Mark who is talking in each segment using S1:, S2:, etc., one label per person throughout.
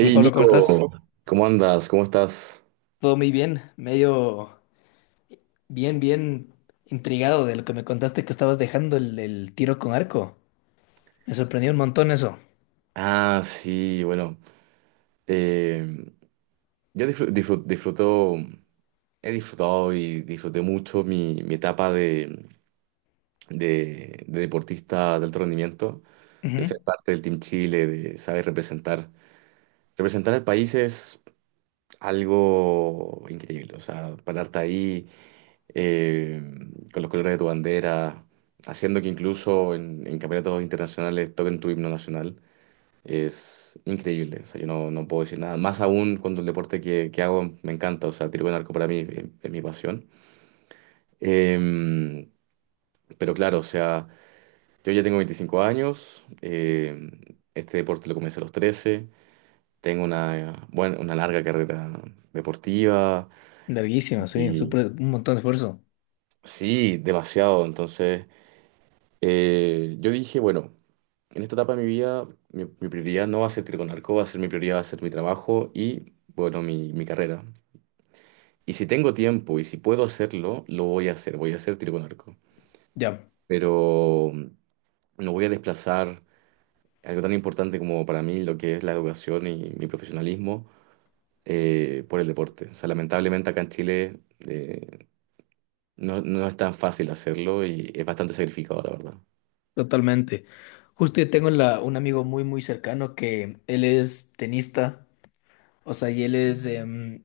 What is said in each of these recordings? S1: Hola Pablo, ¿cómo
S2: Nico,
S1: estás?
S2: ¿cómo andas? ¿Cómo estás?
S1: Todo muy bien, medio bien, bien intrigado de lo que me contaste que estabas dejando el tiro con arco. Me sorprendió un montón eso.
S2: Ah, sí, bueno. eh, yo disfruto, he disfrutado y disfruté mucho mi etapa de deportista de alto rendimiento, de ser
S1: Ujú.
S2: parte del Team Chile, de saber representar. Representar al país es algo increíble, o sea, pararte ahí. eh, con los colores de tu bandera, haciendo que incluso en campeonatos internacionales toquen tu himno nacional. Es increíble, o sea, yo no puedo decir nada. Más aún cuando el deporte que hago me encanta, o sea, tiro con arco para mí es mi pasión. Eh, pero claro, o sea, yo ya tengo 25 años, este deporte lo comencé a los 13. Tengo una, bueno, una larga carrera deportiva
S1: Larguísimo, sí,
S2: y
S1: súper, un montón de esfuerzo.
S2: sí, demasiado, entonces... Yo dije, bueno, en esta etapa de mi vida, mi prioridad no va a ser tiro con arco va a ser mi prioridad, va a ser mi trabajo y, bueno, mi carrera. Y si tengo tiempo y si puedo hacerlo, lo voy a hacer tiro con arco.
S1: Ya,
S2: Pero no voy a desplazar algo tan importante como para mí lo que es la educación y mi profesionalismo por el deporte. O sea, lamentablemente acá en Chile no es tan fácil hacerlo y es bastante sacrificado, la verdad.
S1: totalmente. Justo yo tengo un amigo muy, muy cercano que él es tenista, o sea, y él es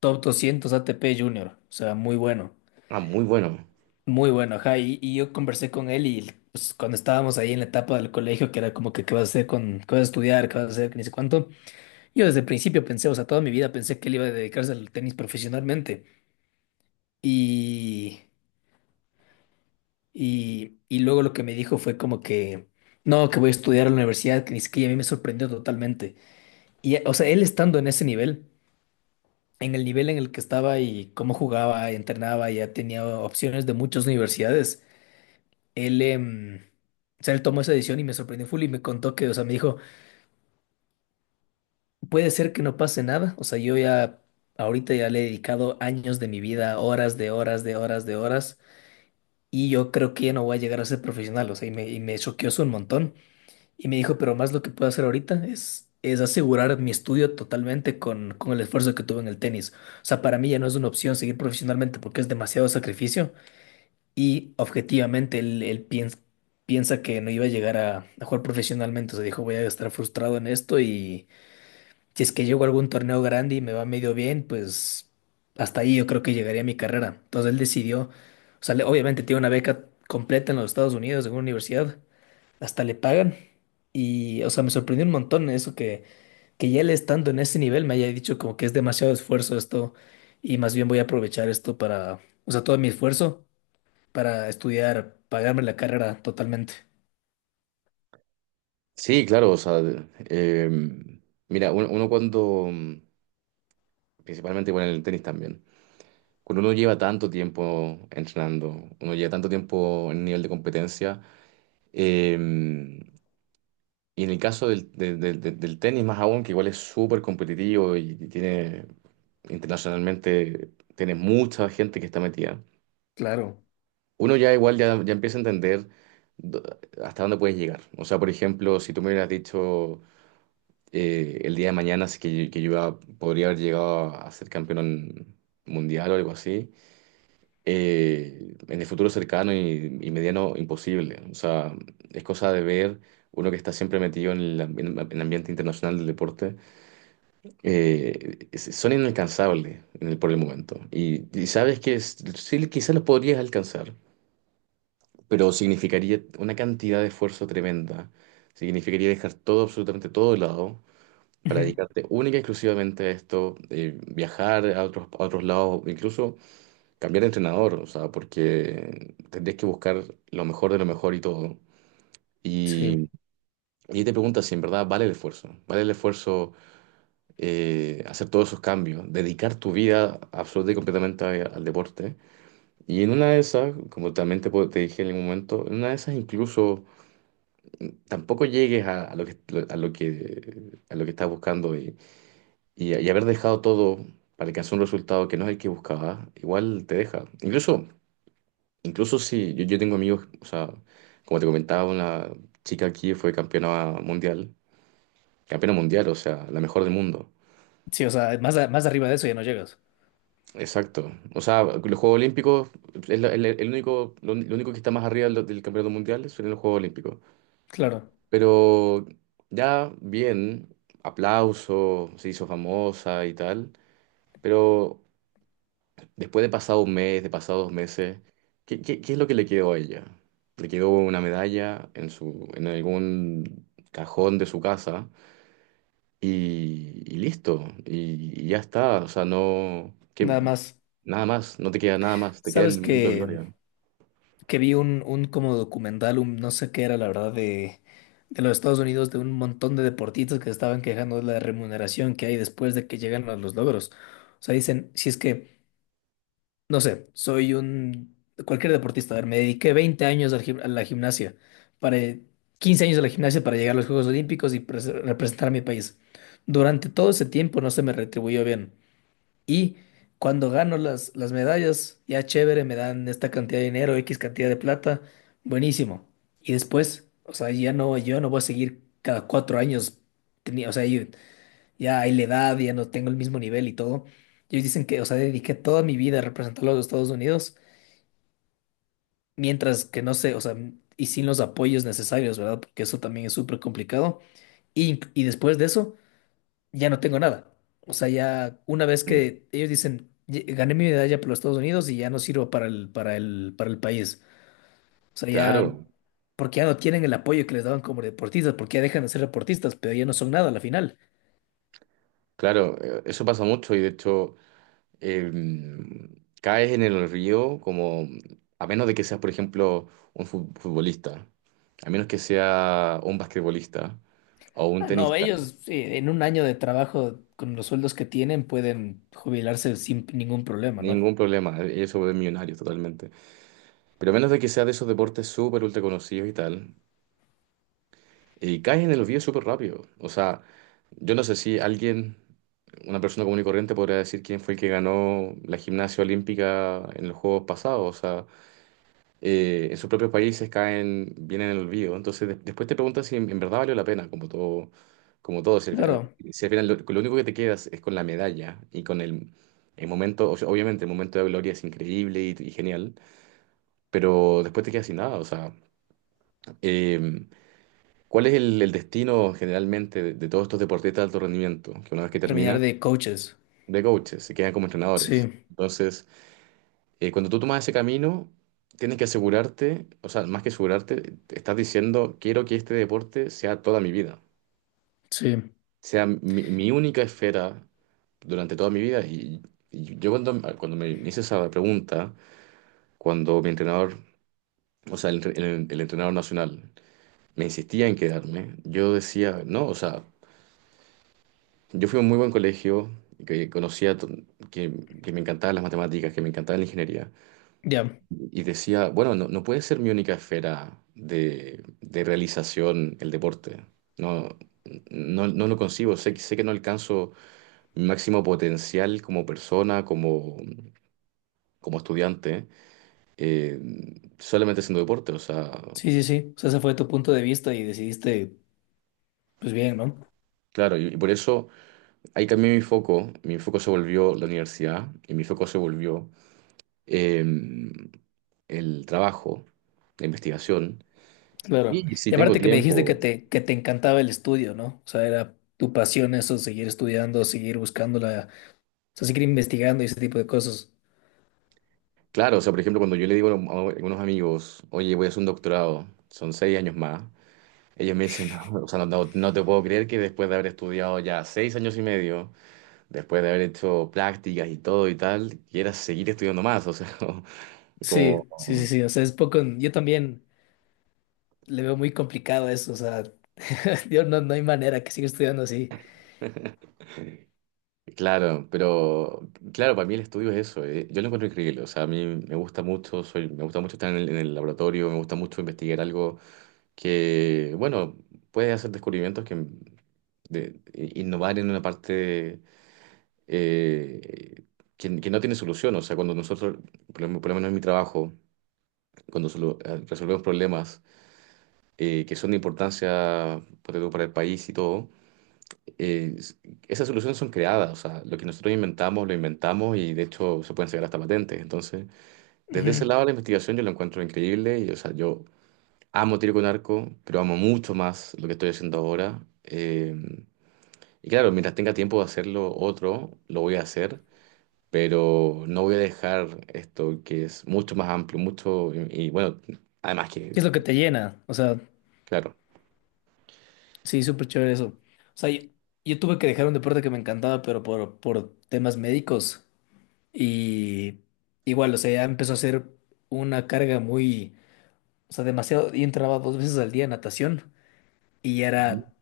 S1: top 200 ATP Junior, o sea, muy bueno.
S2: Ah, muy bueno.
S1: Muy bueno, ajá, y yo conversé con él y pues, cuando estábamos ahí en la etapa del colegio, que era como que qué vas a hacer con, qué vas a estudiar, qué vas a hacer, que ni sé cuánto, yo desde el principio pensé, o sea, toda mi vida pensé que él iba a dedicarse al tenis profesionalmente y, y luego lo que me dijo fue como que, no, que voy a estudiar a la universidad, que ni siquiera a mí me sorprendió totalmente. Y, o sea, él estando en ese nivel en el que estaba y cómo jugaba, entrenaba, ya tenía opciones de muchas universidades. Él, o sea, él tomó esa decisión y me sorprendió full y me contó que, o sea, me dijo, puede ser que no pase nada, o sea, yo ya, ahorita ya le he dedicado años de mi vida, horas de horas de horas de horas, y yo creo que ya no voy a llegar a ser profesional, o sea, y me choqueó eso un montón, y me dijo, pero más lo que puedo hacer ahorita es asegurar mi estudio totalmente con el esfuerzo que tuve en el tenis, o sea, para mí ya no es una opción seguir profesionalmente porque es demasiado sacrificio. Y objetivamente él piensa que no iba a llegar a jugar profesionalmente. O sea, dijo, voy a estar frustrado en esto y si es que llego a algún torneo grande y me va medio bien, pues hasta ahí yo creo que llegaría a mi carrera. Entonces él decidió, o sea, obviamente tiene una beca completa en los Estados Unidos, en una universidad, hasta le pagan. Y, o sea, me sorprendió un montón eso que ya él estando en ese nivel me haya dicho como que es demasiado esfuerzo esto y más bien voy a aprovechar esto para, o sea, todo mi esfuerzo para estudiar, pagarme la carrera totalmente.
S2: Sí, claro, o sea, em, mira, uno cuando, principalmente con el tenis también, cuando uno lleva tanto tiempo entrenando, uno lleva tanto tiempo en nivel de competencia, em, y en el caso del, de- del tenis más aún, que igual es súper competitivo y tiene, internacionalmente, tiene mucha gente que está metida,
S1: Claro.
S2: uno ya igual ya empieza a entender do- hasta dónde puedes llegar. O sea, por ejemplo, si tú me hubieras dicho el día de mañana, así que podría haber llegado a, ser campeón mundial o algo así. En el futuro cercano y mediano, imposible. O sea, es cosa de ver uno que está siempre metido en en el ambiente internacional del deporte. Son inalcanzables por el momento. Y sabes que sí, quizás los podrías alcanzar, pero significaría una cantidad de esfuerzo tremenda. Significaría dejar todo, absolutamente todo de lado para
S1: Ujú.
S2: dedicarte única y exclusivamente a esto, viajar a otros lados, incluso cambiar de entrenador, o sea, porque tendrías que buscar lo mejor de lo mejor y todo.
S1: Sí.
S2: Y, y te preguntas si en verdad vale el esfuerzo hacer todos esos cambios, dedicar tu vida absoluta y completamente al deporte. Y en una de esas, como también te dije en algún momento, en una de esas incluso tampoco llegues a lo que, a lo que, a lo que, estás buscando. Y haber dejado todo para alcanzar un resultado que no es el que buscaba, igual te deja. Incluso si yo tengo amigos, o sea, como te comentaba, una chica aquí fue campeona mundial, o sea, la mejor del mundo.
S1: Sí, o sea, más, más arriba de eso ya no llegas.
S2: Exacto. O sea, los Juegos Olímpicos es el único, lo único que está más arriba del campeonato mundial son los Juegos Olímpicos.
S1: Claro.
S2: Pero ya bien, aplauso, se hizo famosa y tal, pero después de pasado un mes, de pasado 2 meses, ¿qué es lo que le quedó a ella? Le quedó una medalla en algún cajón de su casa y listo. Y ya está. O sea, no, que,
S1: Nada más.
S2: nada más, no te queda nada más, te queda
S1: Sabes
S2: el momento de gloria.
S1: que vi un como documental, un no sé qué era, la verdad, de los Estados Unidos, de un montón de deportistas que estaban quejando de la remuneración que hay después de que llegan a los logros. O sea, dicen, si es que no sé, soy un cualquier deportista. A ver, me dediqué 20 años al a la gimnasia, para 15 años a la gimnasia para llegar a los Juegos Olímpicos y representar a mi país. Durante todo ese tiempo no se me retribuyó bien. Y cuando gano las medallas, ya chévere, me dan esta cantidad de dinero, X cantidad de plata, buenísimo. Y después, o sea, ya no, yo no voy a seguir cada 4 años, tenía, o sea, yo ya hay la edad, ya no tengo el mismo nivel y todo. Ellos dicen que, o sea, dediqué toda mi vida a representar a los Estados Unidos, mientras que no sé, o sea, y sin los apoyos necesarios, ¿verdad? Porque eso también es súper complicado. Y después de eso, ya no tengo nada. O sea, ya una vez
S2: Mm.
S1: que ellos dicen, gané mi medalla por los Estados Unidos y ya no sirvo para el país. O sea, ya,
S2: Claro,
S1: porque ya no tienen el apoyo que les daban como deportistas, porque ya dejan de ser deportistas, pero ya no son nada a la final.
S2: claro, eso pasa mucho y de hecho eh, caes en el río como, a menos de que seas, por ejemplo, un futbolista. A menos que sea un basquetbolista o un
S1: Ah, no,
S2: tenista,
S1: ellos en un año de trabajo con los sueldos que tienen pueden jubilarse sin ningún problema, ¿no?
S2: ningún problema. Ellos se vuelven millonarios totalmente. Pero a menos de que sea de esos deportes súper ultra conocidos y tal, y caes en el olvido súper rápido. O sea, yo no sé si alguien, una persona común y corriente, podría decir quién fue el que ganó la gimnasia olímpica en los Juegos pasados. O sea, en sus propios países caen, vienen en el olvido. Entonces, después te preguntas si en verdad valió la pena, como todo, como todo.
S1: Claro,
S2: Si al final lo único que te quedas es con la medalla y con el momento, o sea, obviamente el momento de gloria es increíble y genial, pero después te quedas sin nada. O sea, eh, ¿cuál es el destino generalmente de todos estos deportistas de alto rendimiento? Que una vez que terminan,
S1: terminar de coaches.
S2: de coaches, se quedan como entrenadores.
S1: Sí,
S2: Entonces, cuando tú tomas ese camino, tienes que asegurarte, o sea, más que asegurarte, te estás diciendo, quiero que este deporte sea toda mi vida,
S1: sí,
S2: sea mi, mi única esfera durante toda mi vida. Y yo cuando, cuando me hice esa pregunta, cuando mi entrenador, o sea, el entrenador nacional, me insistía en quedarme, yo decía, no, o sea, yo fui a un muy buen colegio, que conocía, que, que me encantaban las matemáticas, que me encantaba la ingeniería.
S1: ya.
S2: Y decía, bueno, no, no puede ser mi única esfera de realización el deporte. No, no, no lo concibo. Sé que no alcanzo mi máximo potencial como persona, como estudiante, eh, solamente haciendo deporte. O sea,
S1: Sí, sí, sí. O sea, ese fue tu punto de vista y decidiste, pues bien, ¿no?
S2: claro, y por eso ahí cambié mi foco. Mi foco se volvió la universidad y mi foco se volvió em, el trabajo, la investigación.
S1: Claro.
S2: Y si
S1: Y
S2: tengo
S1: aparte que me dijiste que
S2: tiempo.
S1: que te encantaba el estudio, ¿no? O sea, era tu pasión eso, seguir estudiando, seguir buscándola, o sea, seguir investigando y ese tipo de cosas.
S2: Claro, o sea, por ejemplo, cuando yo le digo a algunos amigos, oye, voy a hacer un doctorado, son 6 años más, ellos me dicen, no, o sea, no te puedo creer que después de haber estudiado ya 6 años y medio, después de haber hecho prácticas y todo y tal, quieras seguir estudiando más, o sea, como...
S1: Sí, sí, sí, sí. O sea, es poco. Yo también. Le veo muy complicado eso, o sea, yo no, no hay manera que siga estudiando así.
S2: Claro, pero claro, para mí el estudio es eso, yo lo encuentro increíble, o sea, a mí me gusta mucho, soy, me gusta mucho estar en el laboratorio, me gusta mucho investigar algo que, bueno, puede hacer descubrimientos que de innovar en una parte eh, que no tiene solución. O sea, cuando nosotros, por lo menos en mi trabajo, cuando resolvemos problemas que son de importancia ponte tú, para el país y todo, eh, s- esas soluciones son creadas. O sea, lo que nosotros inventamos, lo inventamos y de hecho se pueden sacar hasta patentes. Entonces, desde ese
S1: Ujú.
S2: lado la investigación yo lo encuentro increíble y, o sea, yo amo tiro con arco, pero amo mucho más lo que estoy haciendo ahora. Y claro, mientras tenga tiempo de hacerlo otro, lo voy a hacer, pero no voy a dejar esto que es mucho más amplio, mucho, y bueno, además
S1: ¿Qué es lo que te llena? O sea,
S2: claro.
S1: sí, súper chévere eso. O sea, yo tuve que dejar un deporte que me encantaba, pero por temas médicos. Y igual, o sea, ya empezó a ser una carga muy, o sea, demasiado. Yo entraba dos veces al día en natación y ya
S2: Ujú.
S1: era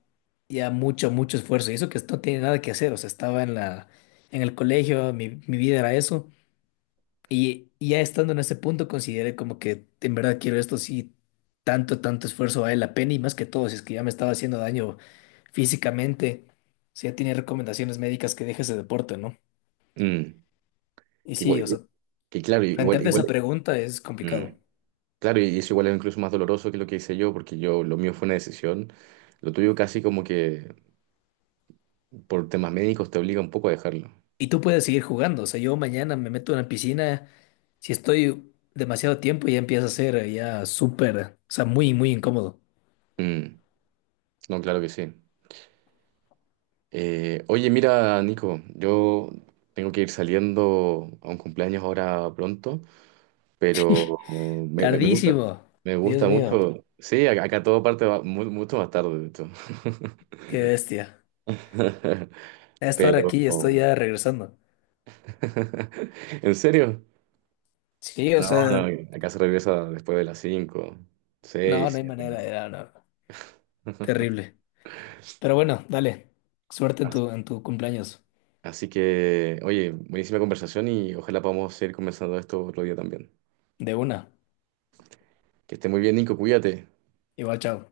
S1: ya mucho, mucho esfuerzo. Y eso que no tiene nada que hacer, o sea, estaba en el colegio, mi vida era eso. Y ya estando en ese punto, consideré como que en verdad quiero esto, sí, tanto, tanto esfuerzo vale la pena y más que todo, si es que ya me estaba haciendo daño físicamente, si ya tiene recomendaciones médicas que deje ese deporte, ¿no?
S2: mm,
S1: Y
S2: que
S1: sí,
S2: igual,
S1: o sea,
S2: que claro, igual,
S1: plantearte
S2: igual,
S1: esa pregunta es complicado.
S2: mm, claro, y eso igual es incluso más doloroso que lo que hice yo, porque lo mío fue una decisión, lo tuyo casi como que por temas médicos te obliga un poco a dejarlo.
S1: Y tú puedes seguir jugando, o sea, yo mañana me meto en la piscina, si estoy demasiado tiempo ya empieza a ser ya súper, o sea, muy, muy incómodo.
S2: Mm, no, claro que sí. Oye, mira, Nico, yo tengo que ir saliendo a un cumpleaños ahora pronto. Pero me gusta,
S1: Tardísimo.
S2: me
S1: Dios
S2: gusta
S1: mío,
S2: mucho. Sí, acá todo parte mucho más tarde, de hecho.
S1: qué bestia. A esta hora
S2: Pero,
S1: aquí estoy ya regresando.
S2: ¿en serio?
S1: Sí, o
S2: No,
S1: sea,
S2: no, acá se regresa después de las 5
S1: no,
S2: 6
S1: no hay
S2: 7.
S1: manera, era no, terrible. Pero bueno, dale, suerte en
S2: Así
S1: en tu cumpleaños.
S2: que, oye, buenísima conversación y ojalá podamos seguir conversando de esto otro día también.
S1: De una.
S2: Que esté muy bien, Nico, cuídate.
S1: Igual, chao.